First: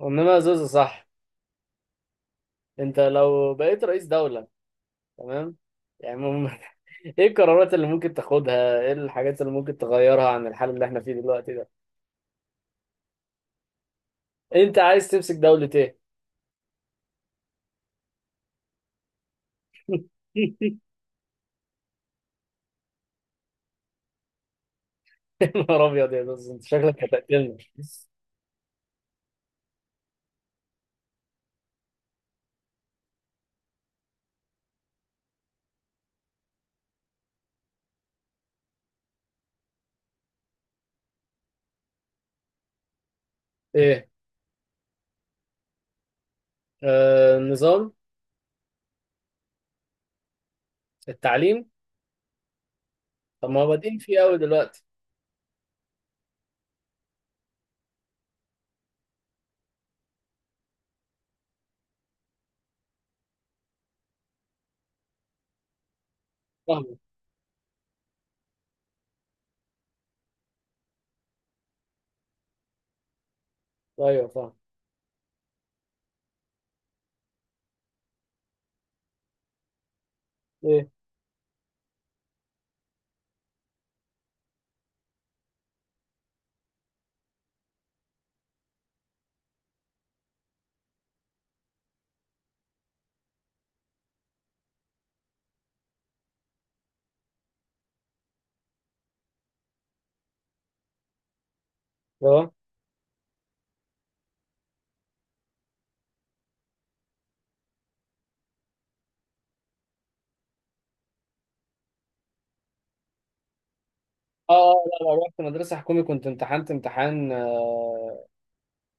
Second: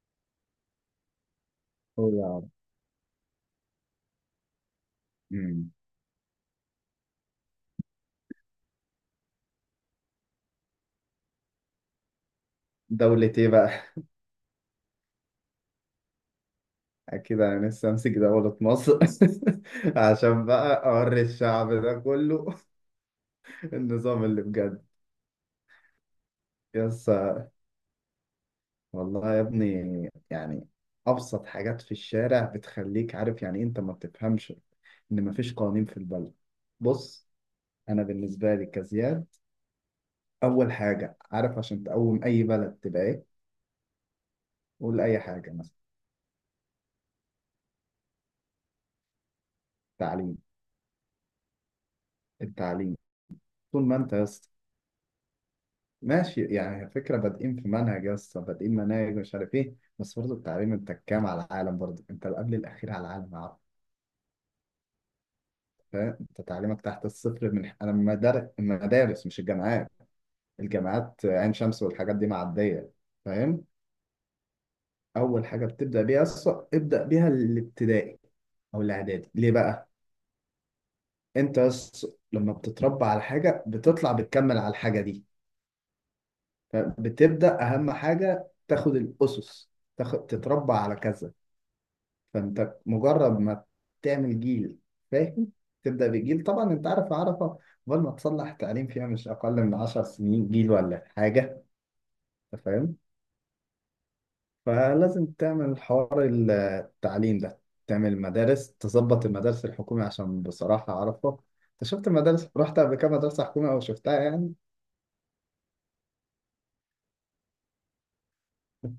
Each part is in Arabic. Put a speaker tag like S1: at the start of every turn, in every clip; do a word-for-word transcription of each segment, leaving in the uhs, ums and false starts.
S1: وانما زوزو، صح؟
S2: هو يا عم.
S1: انت لو بقيت رئيس دولة، تمام؟
S2: مم.
S1: يعني مم... ايه القرارات اللي ممكن تاخدها؟ ايه الحاجات اللي ممكن تغيرها عن الحال اللي احنا فيه دلوقتي ده؟
S2: دولة ايه بقى؟
S1: انت عايز تمسك دولة ايه؟
S2: أكيد أنا لسه أمسك دولة مصر. عشان بقى أوري الشعب ده كله النظام اللي بجد.
S1: يا نهار ابيض، يا زوزو، انت شكلك
S2: يس.
S1: هتقتلنا.
S2: والله يا ابني يعني أبسط حاجات في الشارع بتخليك عارف يعني إيه أنت ما بتفهمش إن مفيش قوانين في البلد. بص، أنا بالنسبة لي كزياد، أول حاجة عارف عشان تقوم أي بلد تبقى إيه؟
S1: ايه؟
S2: قول أي حاجة مثلا.
S1: آه... نظام.
S2: تعليم.
S1: التعليم.
S2: التعليم.
S1: طب ما هو
S2: طول ما
S1: بادئين
S2: أنت
S1: فيه
S2: يا
S1: قوي
S2: اسطى
S1: دلوقتي.
S2: ماشي يعني فكرة بادئين في منهج يا اسطى، بادئين مناهج مش عارف ايه، بس برضه التعليم انت كام على العالم؟ برضه انت قبل الأخير على العالم يا عبد. فاهم؟ انت تعليمك
S1: فاهم.
S2: تحت الصفر من انا مدار- المدارس مش الجامعات. الجامعات عين شمس والحاجات دي معدية. فاهم.
S1: ايوه، فاهم.
S2: أول حاجة بتبدأ بيها يا اسطى، ابدأ بيها الابتدائي أو الإعدادي. ليه بقى؟
S1: ايه؟
S2: انت يا اسطى لما بتتربى على حاجة بتطلع بتكمل على الحاجة دي. فبتبدأ أهم حاجة تاخد الأسس، تاخد تتربى على كذا. فانت مجرد ما تعمل جيل، فاهم، تبدا بجيل. طبعا انت عارف عرفه، قبل ما تصلح تعليم فيها مش اقل من عشر سنين جيل ولا حاجه.
S1: اه.
S2: انت فاهم. فلازم تعمل حوار التعليم ده، تعمل مدارس، تظبط المدارس الحكومي، عشان بصراحه عرفه. انت شفت المدارس؟ رحت قبل كده مدرسه حكومي او شفتها يعني؟
S1: اه. لا، لا، رحت مدرسة حكومي، كنت امتحنت امتحان، آه،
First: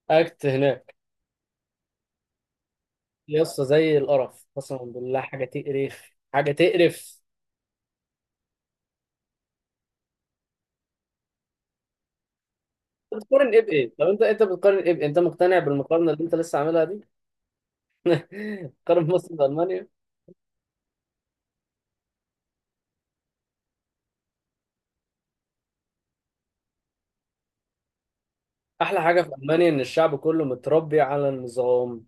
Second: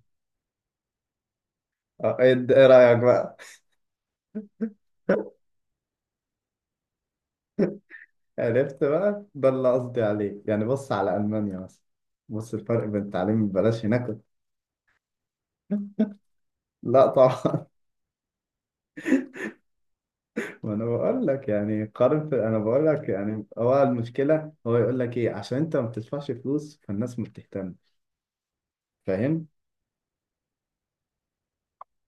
S1: اكت هناك.
S2: اه، ايه ايه رايك بقى؟
S1: يا اسطى، زي القرف، قسما بالله، حاجه تقرف، حاجه تقرف.
S2: عرفت بقى؟ ده اللي قصدي عليه. يعني بص على المانيا مثلا، بص الفرق بين
S1: أنت
S2: التعليم
S1: بتقارن ايه
S2: ببلاش
S1: بايه؟ طب
S2: هناك.
S1: انت انت بتقارن ايه بايه؟ انت مقتنع بالمقارنه اللي انت لسه عاملها دي؟
S2: لا طبعا.
S1: قارن مصر بالمانيا.
S2: ما انا بقول لك يعني قارن في، انا بقول لك يعني هو المشكله، هو يقول لك ايه عشان انت ما بتدفعش فلوس فالناس ما بتهتم.
S1: احلى حاجه في
S2: فاهم؟
S1: المانيا ان الشعب كله متربي على النظام.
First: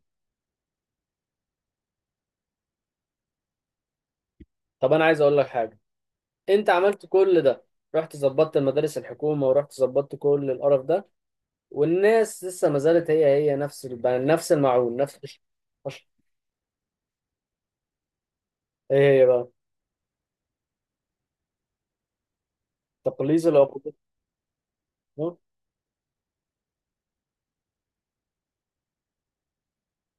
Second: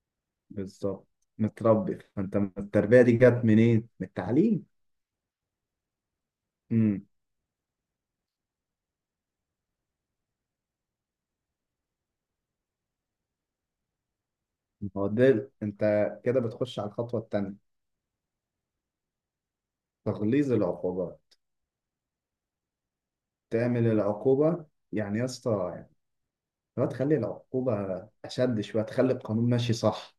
S2: بالظبط. متربي، فانت التربيه دي جت منين؟ من التعليم.
S1: طب انا عايز اقول لك حاجه. انت عملت
S2: امم
S1: كل ده، رحت ظبطت المدارس الحكومه، ورحت ظبطت كل القرف ده، والناس لسه ما زالت هي هي، نفس الب- نفس المعون.
S2: هو
S1: نفس الش-
S2: ده، انت كده بتخش على الخطوه الثانيه:
S1: ايه هي بقى؟
S2: تغليظ العقوبه.
S1: تقليص
S2: تعمل
S1: العقوبات.
S2: العقوبه يعني يا اسطى، يعني لو تخلي العقوبه اشد شويه تخلي القانون ماشي صح.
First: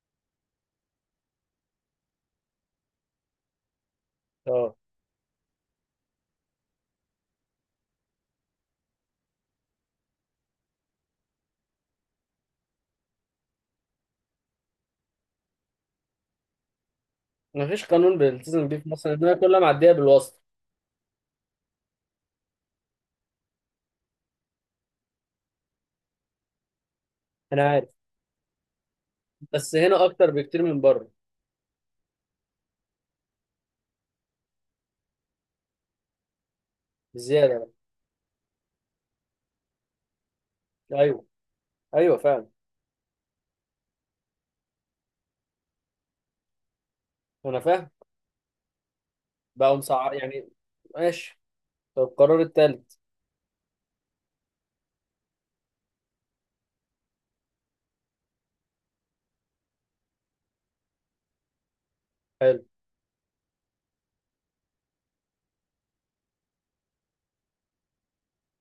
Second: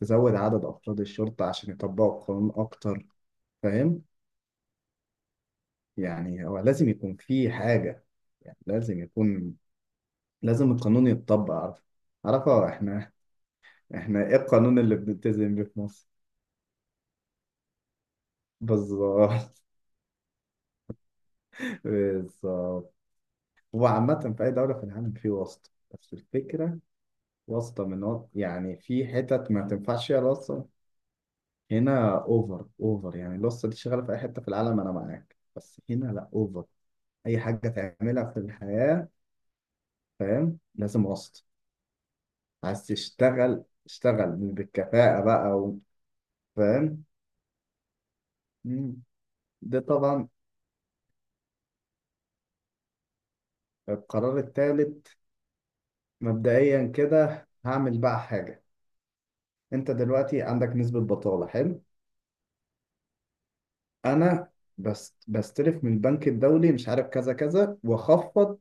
S2: تزود عدد افراد الشرطه عشان يطبقوا القانون اكتر. فاهم؟
S1: اه.
S2: يعني هو لازم يكون في حاجة، يعني لازم يكون، لازم القانون يتطبق. عارف؟ عارفة احنا؟ احنا ايه القانون اللي بنلتزم بيه في مصر؟
S1: مفيش قانون بيلتزم بيه في مصر، الدنيا
S2: بالظبط.
S1: كلها معديه بالواسطه.
S2: بالظبط. هو عامة في أي دولة في العالم في واسطة، بس الفكرة
S1: انا
S2: واسطة
S1: عارف.
S2: من وط... يعني في حتت ما
S1: بس هنا
S2: تنفعش فيها
S1: اكتر بكتير
S2: الواسطة.
S1: من بره.
S2: هنا اوفر اوفر. يعني الواسطة دي شغالة في أي حتة في العالم، أنا معاك، بس هنا لا، اوفر. أي
S1: بزياده.
S2: حاجة تعملها في الحياة، فاهم،
S1: بقى.
S2: لازم
S1: ايوه.
S2: واسطة.
S1: ايوه، فعلا.
S2: عايز تشتغل اشتغل مش بالكفاءة بقى و- فاهم.
S1: انا فاهم.
S2: مم.
S1: بقوا
S2: ده
S1: مسعر
S2: طبعا.
S1: يعني. ماشي. طب القرار التالت؟
S2: القرار الثالث، مبدئيا كده هعمل بقى حاجة. انت دلوقتي عندك نسبة بطالة، حلو؟
S1: حلو.
S2: انا بس بستلف من البنك الدولي مش عارف كذا كذا، واخفض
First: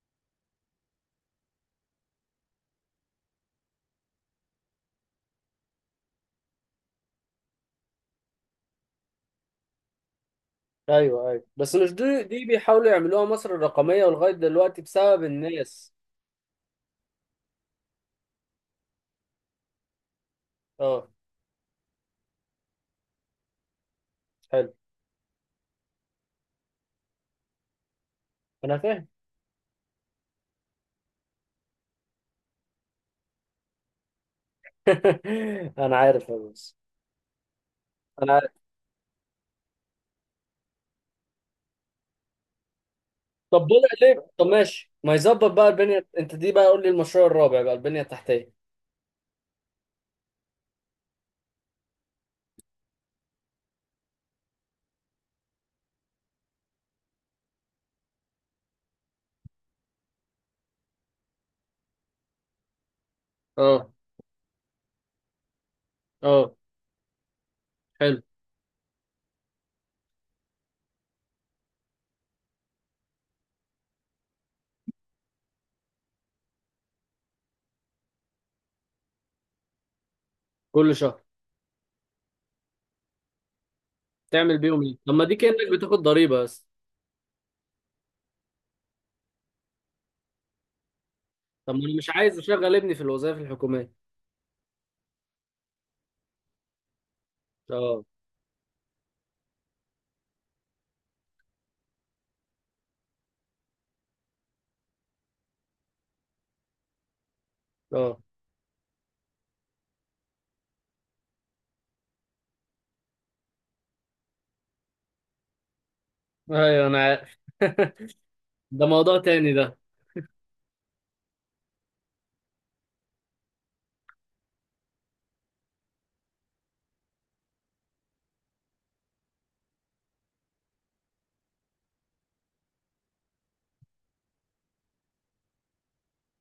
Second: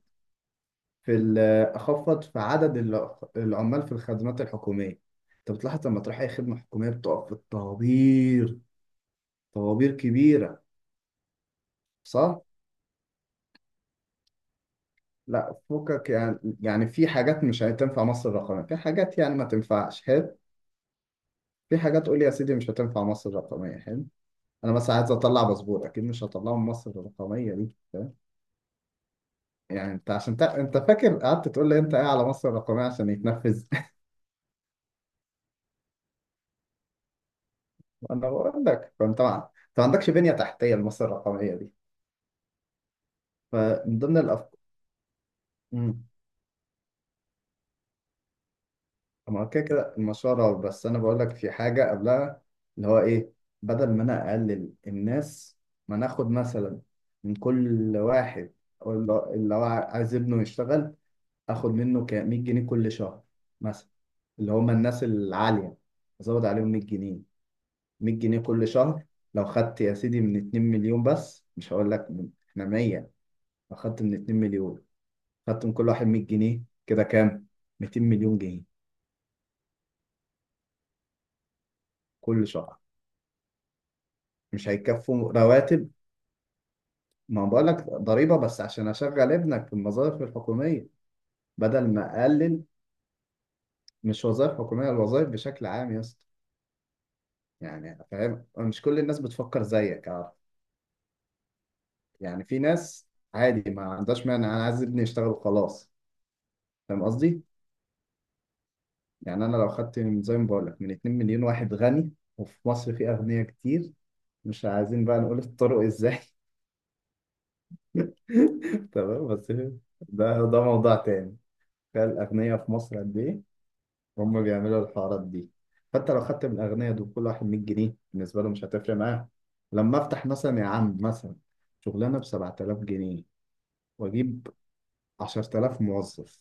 S2: في ال- اخفض في عدد الع- العمال في الخدمات الحكومية. انت بتلاحظ لما تروح اي خدمة حكومية بتقف في الطوابير، طوابير كبيرة.
S1: ايوه، ايوه، بس مش دي
S2: صح؟
S1: دي بيحاولوا يعملوها مصر الرقميه، ولغايه دلوقتي بسبب
S2: لا
S1: الناس.
S2: فوقك يعني، يعني في حاجات مش هتنفع مصر الرقمية، في حاجات يعني ما تنفعش، حلو؟
S1: اه.
S2: في حاجات قول لي يا سيدي مش هتنفع مصر الرقمية، حلو؟
S1: حلو.
S2: انا مثلا عايز اطلع باسبور، اكيد مش هطلعه من مصر الرقمية دي. فاهم؟
S1: انا فاهم.
S2: يعني انت عشان تق... انت فاكر قعدت تقول لي انت ايه على مصر الرقمية عشان يتنفذ.
S1: انا عارف يا باشا.
S2: انا
S1: انا عارف.
S2: بقول لك فانت ما، انت ما عندكش بنية تحتية لمصر الرقمية دي.
S1: طب بدأ
S2: فمن ضمن
S1: ليه؟ طب
S2: الافكار،
S1: ماشي، ما يظبط بقى البنيه انت دي بقى، قول لي المشروع الرابع بقى، البنيه التحتيه.
S2: ما كده كده المشروع رعب، بس انا بقول لك في حاجه قبلها، اللي هو ايه: بدل ما انا اقلل الناس، ما ناخد مثلا من كل واحد ولا- اللي اللي هو عايز ابنه يشتغل اخد منه ك مية جنيه كل شهر، مثلا.
S1: اه.
S2: اللي هم الناس العاليه، ازود
S1: اه.
S2: عليهم مية جنيه. 100
S1: حلو.
S2: جنيه كل شهر. لو خدت يا سيدي من اتنين مليون، بس مش هقول لك من- احنا مية. لو خدت من اتنين مليون، خدت من كل واحد مية جنيه، كده كام؟ ميتين مليون جنيه
S1: كل شهر.
S2: كل شهر.
S1: تعمل
S2: مش
S1: بيهم ايه؟ طب ما
S2: هيكفوا
S1: دي كأنك
S2: رواتب.
S1: بتاخد ضريبة بس.
S2: ما بقول لك ضريبة بس عشان أشغل ابنك في الوظائف الحكومية،
S1: طب ما
S2: بدل
S1: انا مش
S2: ما
S1: عايز
S2: أقلل.
S1: اشغل ابني في الوظائف الحكومية.
S2: مش وظائف حكومية، الوظائف بشكل عام يا اسطى. يعني
S1: اه.
S2: فاهم؟ مش كل الناس بتفكر زيك، عارف؟ يعني في ناس عادي ما عندهاش مانع، أنا عايز ابني يشتغل وخلاص. فاهم قصدي؟
S1: اه.
S2: يعني أنا لو خدت من- زي ما بقول لك من اتنين مليون واحد غني، وفي مصر في أغنياء كتير، مش عايزين بقى نقول الطرق إزاي.
S1: ايوه، انا عارف. ده موضوع
S2: تمام، بس
S1: تاني ده.
S2: ده ده موضوع تاني. تخيل الأغنياء في مصر قد إيه، هم بيعملوا الحوارات دي. حتى لو خدت من الأغنياء دول كل واحد مية جنيه، بالنسبة له مش هتفرق معاه. لما أفتح مثلا يا عم، مثلا شغلانة ب سبعة آلاف جنيه، وأجيب عشرة آلاف موظف،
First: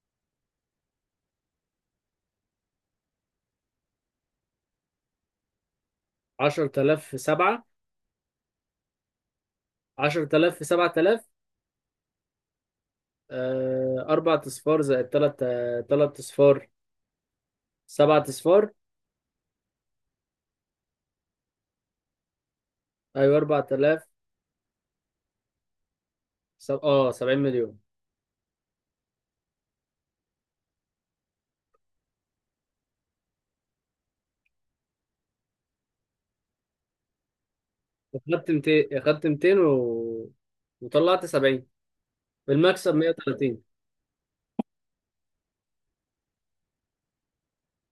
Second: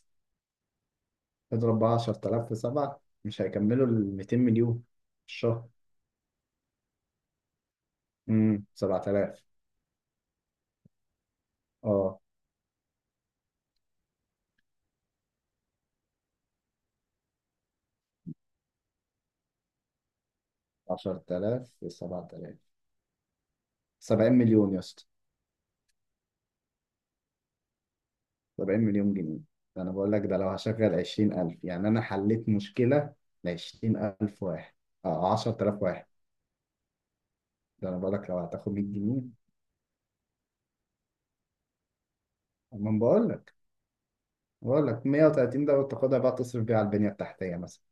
S2: اضرب بقى عشرة آلاف في سبعة، مش هيكملوا ال ميتين مليون في الشهر.
S1: عشرة آلاف في سبعة.
S2: امم سبعة آلاف.
S1: عشرة آلاف في سبعة آلاف؟
S2: اه.
S1: آه، أربع أصفار زائد تلات، آه، تلات أصفار. سبعة أصفار.
S2: عشرة آلاف في سبعة آلاف،
S1: أيوة، أربعة آلاف.
S2: سبعين مليون يا اسطى.
S1: سب... اه سبعين مليون.
S2: سبعين مليون جنيه. ده أنا بقول لك، ده لو هشغل عشرين ألف يعني أنا حليت مشكلة ل عشرين ألف واحد أو عشرة آلاف واحد. ده انا بقول لك لو
S1: أخدت
S2: هتاخد 100
S1: 200
S2: جنيه
S1: أخدت مئتين و... وطلعت سبعين، بالمكسب
S2: اما بقول لك
S1: مئة وثلاثين.
S2: بقول لك مية وتلاتين، ده وتاخدها بقى تصرف بيها على البنيه التحتيه مثلا.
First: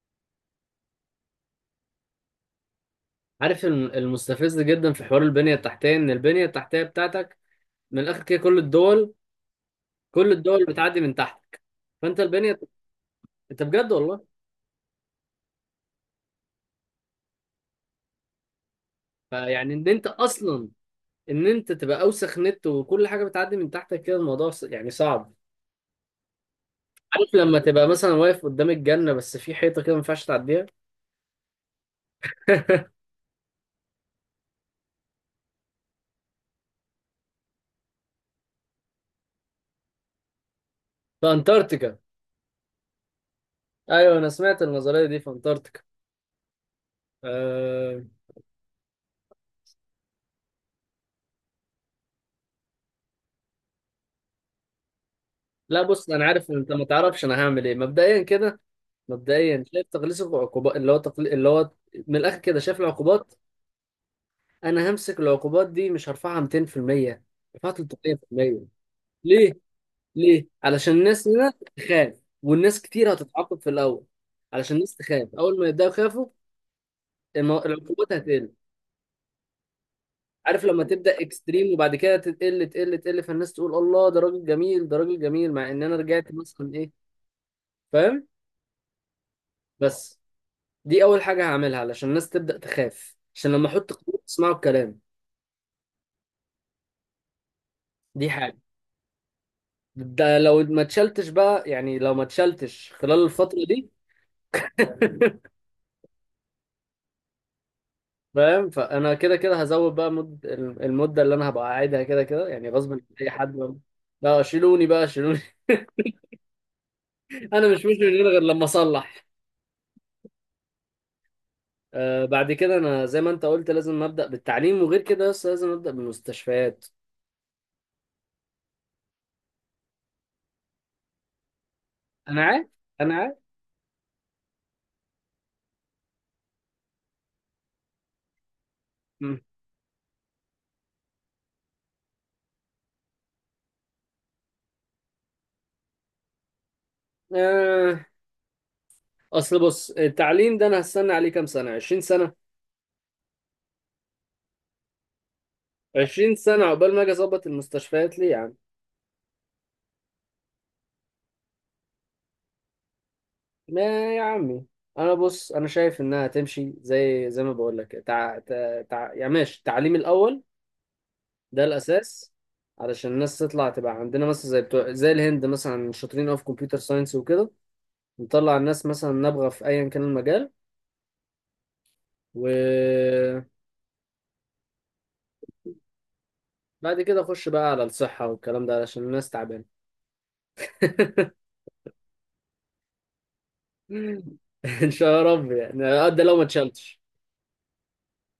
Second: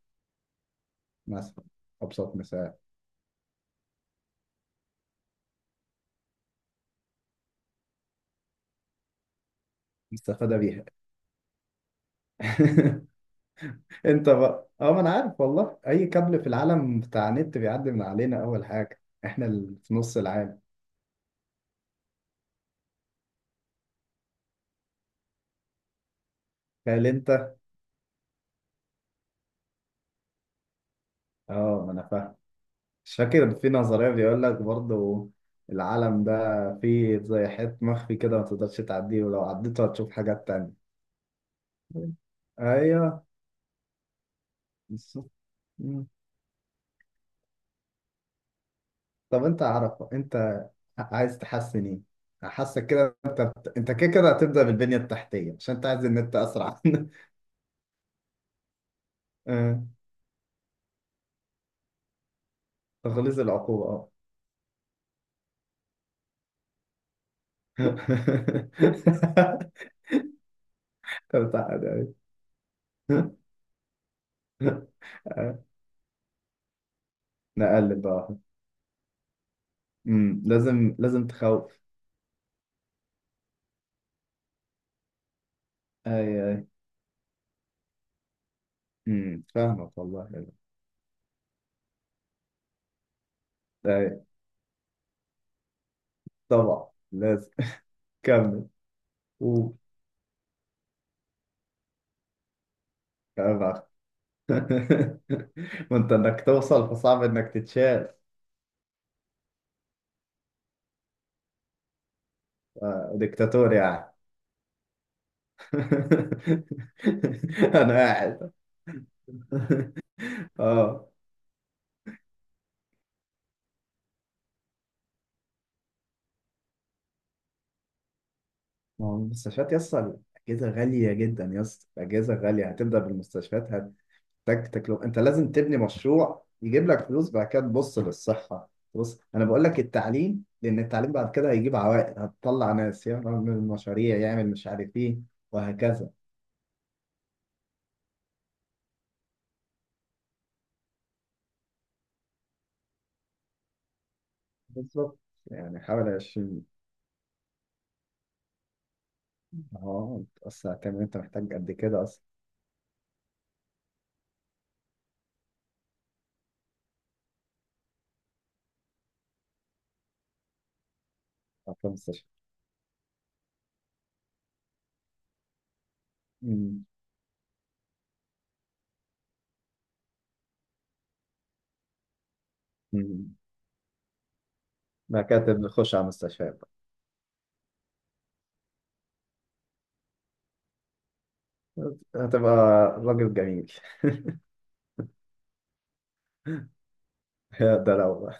S2: مثلا ابسط مثال.
S1: عارف الم- المستفز جدا في حوار البنية التحتية إن البنية التحتية بتاعتك من الآخر كده، كل الدول، كل
S2: مستفاده
S1: الدول
S2: بيها.
S1: بتعدي من تحتك. فانت البنيه. انت بجد والله.
S2: انت بقى، اه ما انا عارف والله، اي كابل في العالم بتاع نت بيعدي من علينا. اول حاجه احنا
S1: فيعني
S2: اللي
S1: ان
S2: في
S1: انت
S2: نص العالم.
S1: اصلا، ان انت تبقى اوسخ نت، وكل حاجه بتعدي من تحتك كده، الموضوع ص- يعني صعب.
S2: تخيل
S1: عارف،
S2: انت.
S1: لما تبقى مثلا واقف قدام الجنه، بس في حيطه كده ما ينفعش تعديها.
S2: اه ما انا فاهم. مش فاكر في نظريه بيقول لك برضه العالم ده فيه زي حيط مخفي كده ما تقدرش تعديه، ولو عديته هتشوف حاجات تانية.
S1: في انتاركتيكا.
S2: ايوه،
S1: ايوه، انا سمعت النظريه دي في
S2: بالظبط.
S1: انتاركتيكا. أه...
S2: طب انت عارف انت عايز تحسن ايه؟ حاسك كده انت بت- انت كده كده هتبدأ بالبنية التحتية عشان
S1: لا،
S2: انت عايز
S1: بص، انا
S2: النت
S1: عارف إن انت
S2: اسرع.
S1: ما تعرفش انا هعمل ايه مبدئيا كده. مبدئيا
S2: اه،
S1: شايف تقليص العقوبات، اللي هو تقل... اللي هو، من الاخر كده، شايف العقوبات.
S2: تخليص العقوبة، اه.
S1: انا همسك العقوبات دي، مش هرفعها مائتين في المية، رفعها ثلاثمئة في المية. ليه؟ ليه؟ علشان الناس
S2: طب
S1: هنا
S2: تعالى
S1: تخاف، والناس كتير
S2: يعني.
S1: هتتعاقب في الأول. علشان الناس تخاف، أول
S2: اه،
S1: ما يبدأوا يخافوا المو-
S2: نقلب
S1: العقوبات
S2: بقى واحد.
S1: هتقل.
S2: امم،
S1: عارف، لما
S2: لازم،
S1: تبدأ
S2: لازم
S1: اكستريم
S2: تخوف.
S1: وبعد كده تقل، تقل، تقل، فالناس تقول الله، ده راجل جميل، ده راجل جميل، مع إن أنا
S2: اي،
S1: رجعت
S2: اي.
S1: مثلا إيه. فاهم؟
S2: امم، فاهمك
S1: بس
S2: والله.
S1: دي أول حاجة هعملها علشان الناس تبدأ تخاف، عشان لما أحط
S2: اي،
S1: قيود تسمعوا الكلام.
S2: طبعا لازم.
S1: دي حاجة.
S2: كمل. و.
S1: ده لو ما اتشلتش بقى، يعني لو ما اتشلتش خلال الفترة دي.
S2: ما انت انك توصل فصعب انك تتشال.
S1: فاهم، فانا كده كده هزود بقى مد... المده اللي انا هبقى قاعدها كده كده، يعني غصب عن
S2: اه،
S1: اي
S2: دكتاتور
S1: حد.
S2: يعني.
S1: لا، شيلوني بقى، شيلوني. انا مش
S2: انا
S1: مش من هنا غير
S2: قاعد.
S1: لما اصلح.
S2: اه،
S1: آه، بعد كده انا زي ما انت قلت لازم ابدا بالتعليم، وغير كده بس لازم ابدا بالمستشفيات.
S2: ما هو المستشفيات يا اسطى، الاجهزه غاليه جدا يا اسطى، الاجهزه
S1: انا
S2: غاليه.
S1: عارف.
S2: هتبدا
S1: انا عارف.
S2: بالمستشفيات، هتحتاج تكلفه. انت لازم تبني مشروع يجيب لك فلوس، بعد كده تبص للصحه. بص
S1: مم.
S2: انا بقول لك التعليم، لان التعليم بعد كده هيجيب عوائد، هتطلع ناس يعمل مشاريع، يعمل مش عارف ايه، وهكذا.
S1: آه. اصل، بص، التعليم ده انا هستنى عليه كام سنه؟ عشرين سنه.
S2: بالظبط. يعني حوالي
S1: عشرين سنه
S2: عشرين.
S1: عقبال ما اجي اظبط المستشفيات، ليه يا عم؟
S2: اه اصل هتعمل إيه؟ انت محتاج قد كده اصلا.
S1: ما يا عمي، انا، بص، انا شايف انها تمشي زي زي ما بقول لك تع... تع... تع... يعني ماشي، التعليم الاول، ده
S2: في المستشفى.
S1: الاساس. علشان الناس تطلع تبقى عندنا مثلا زي بتوع، زي الهند مثلا شاطرين قوي في كمبيوتر
S2: مم.
S1: ساينس وكده. نطلع الناس مثلا نابغه في ايا كان المجال.
S2: مم.
S1: وبعد
S2: مكاتب، نخش على المستشفيات.
S1: كده اخش بقى على الصحه والكلام ده علشان الناس تعبانه.
S2: هتبقى راجل جميل.
S1: ان شاء رب يعني. ده لو ما اتشالتش.
S2: ده لو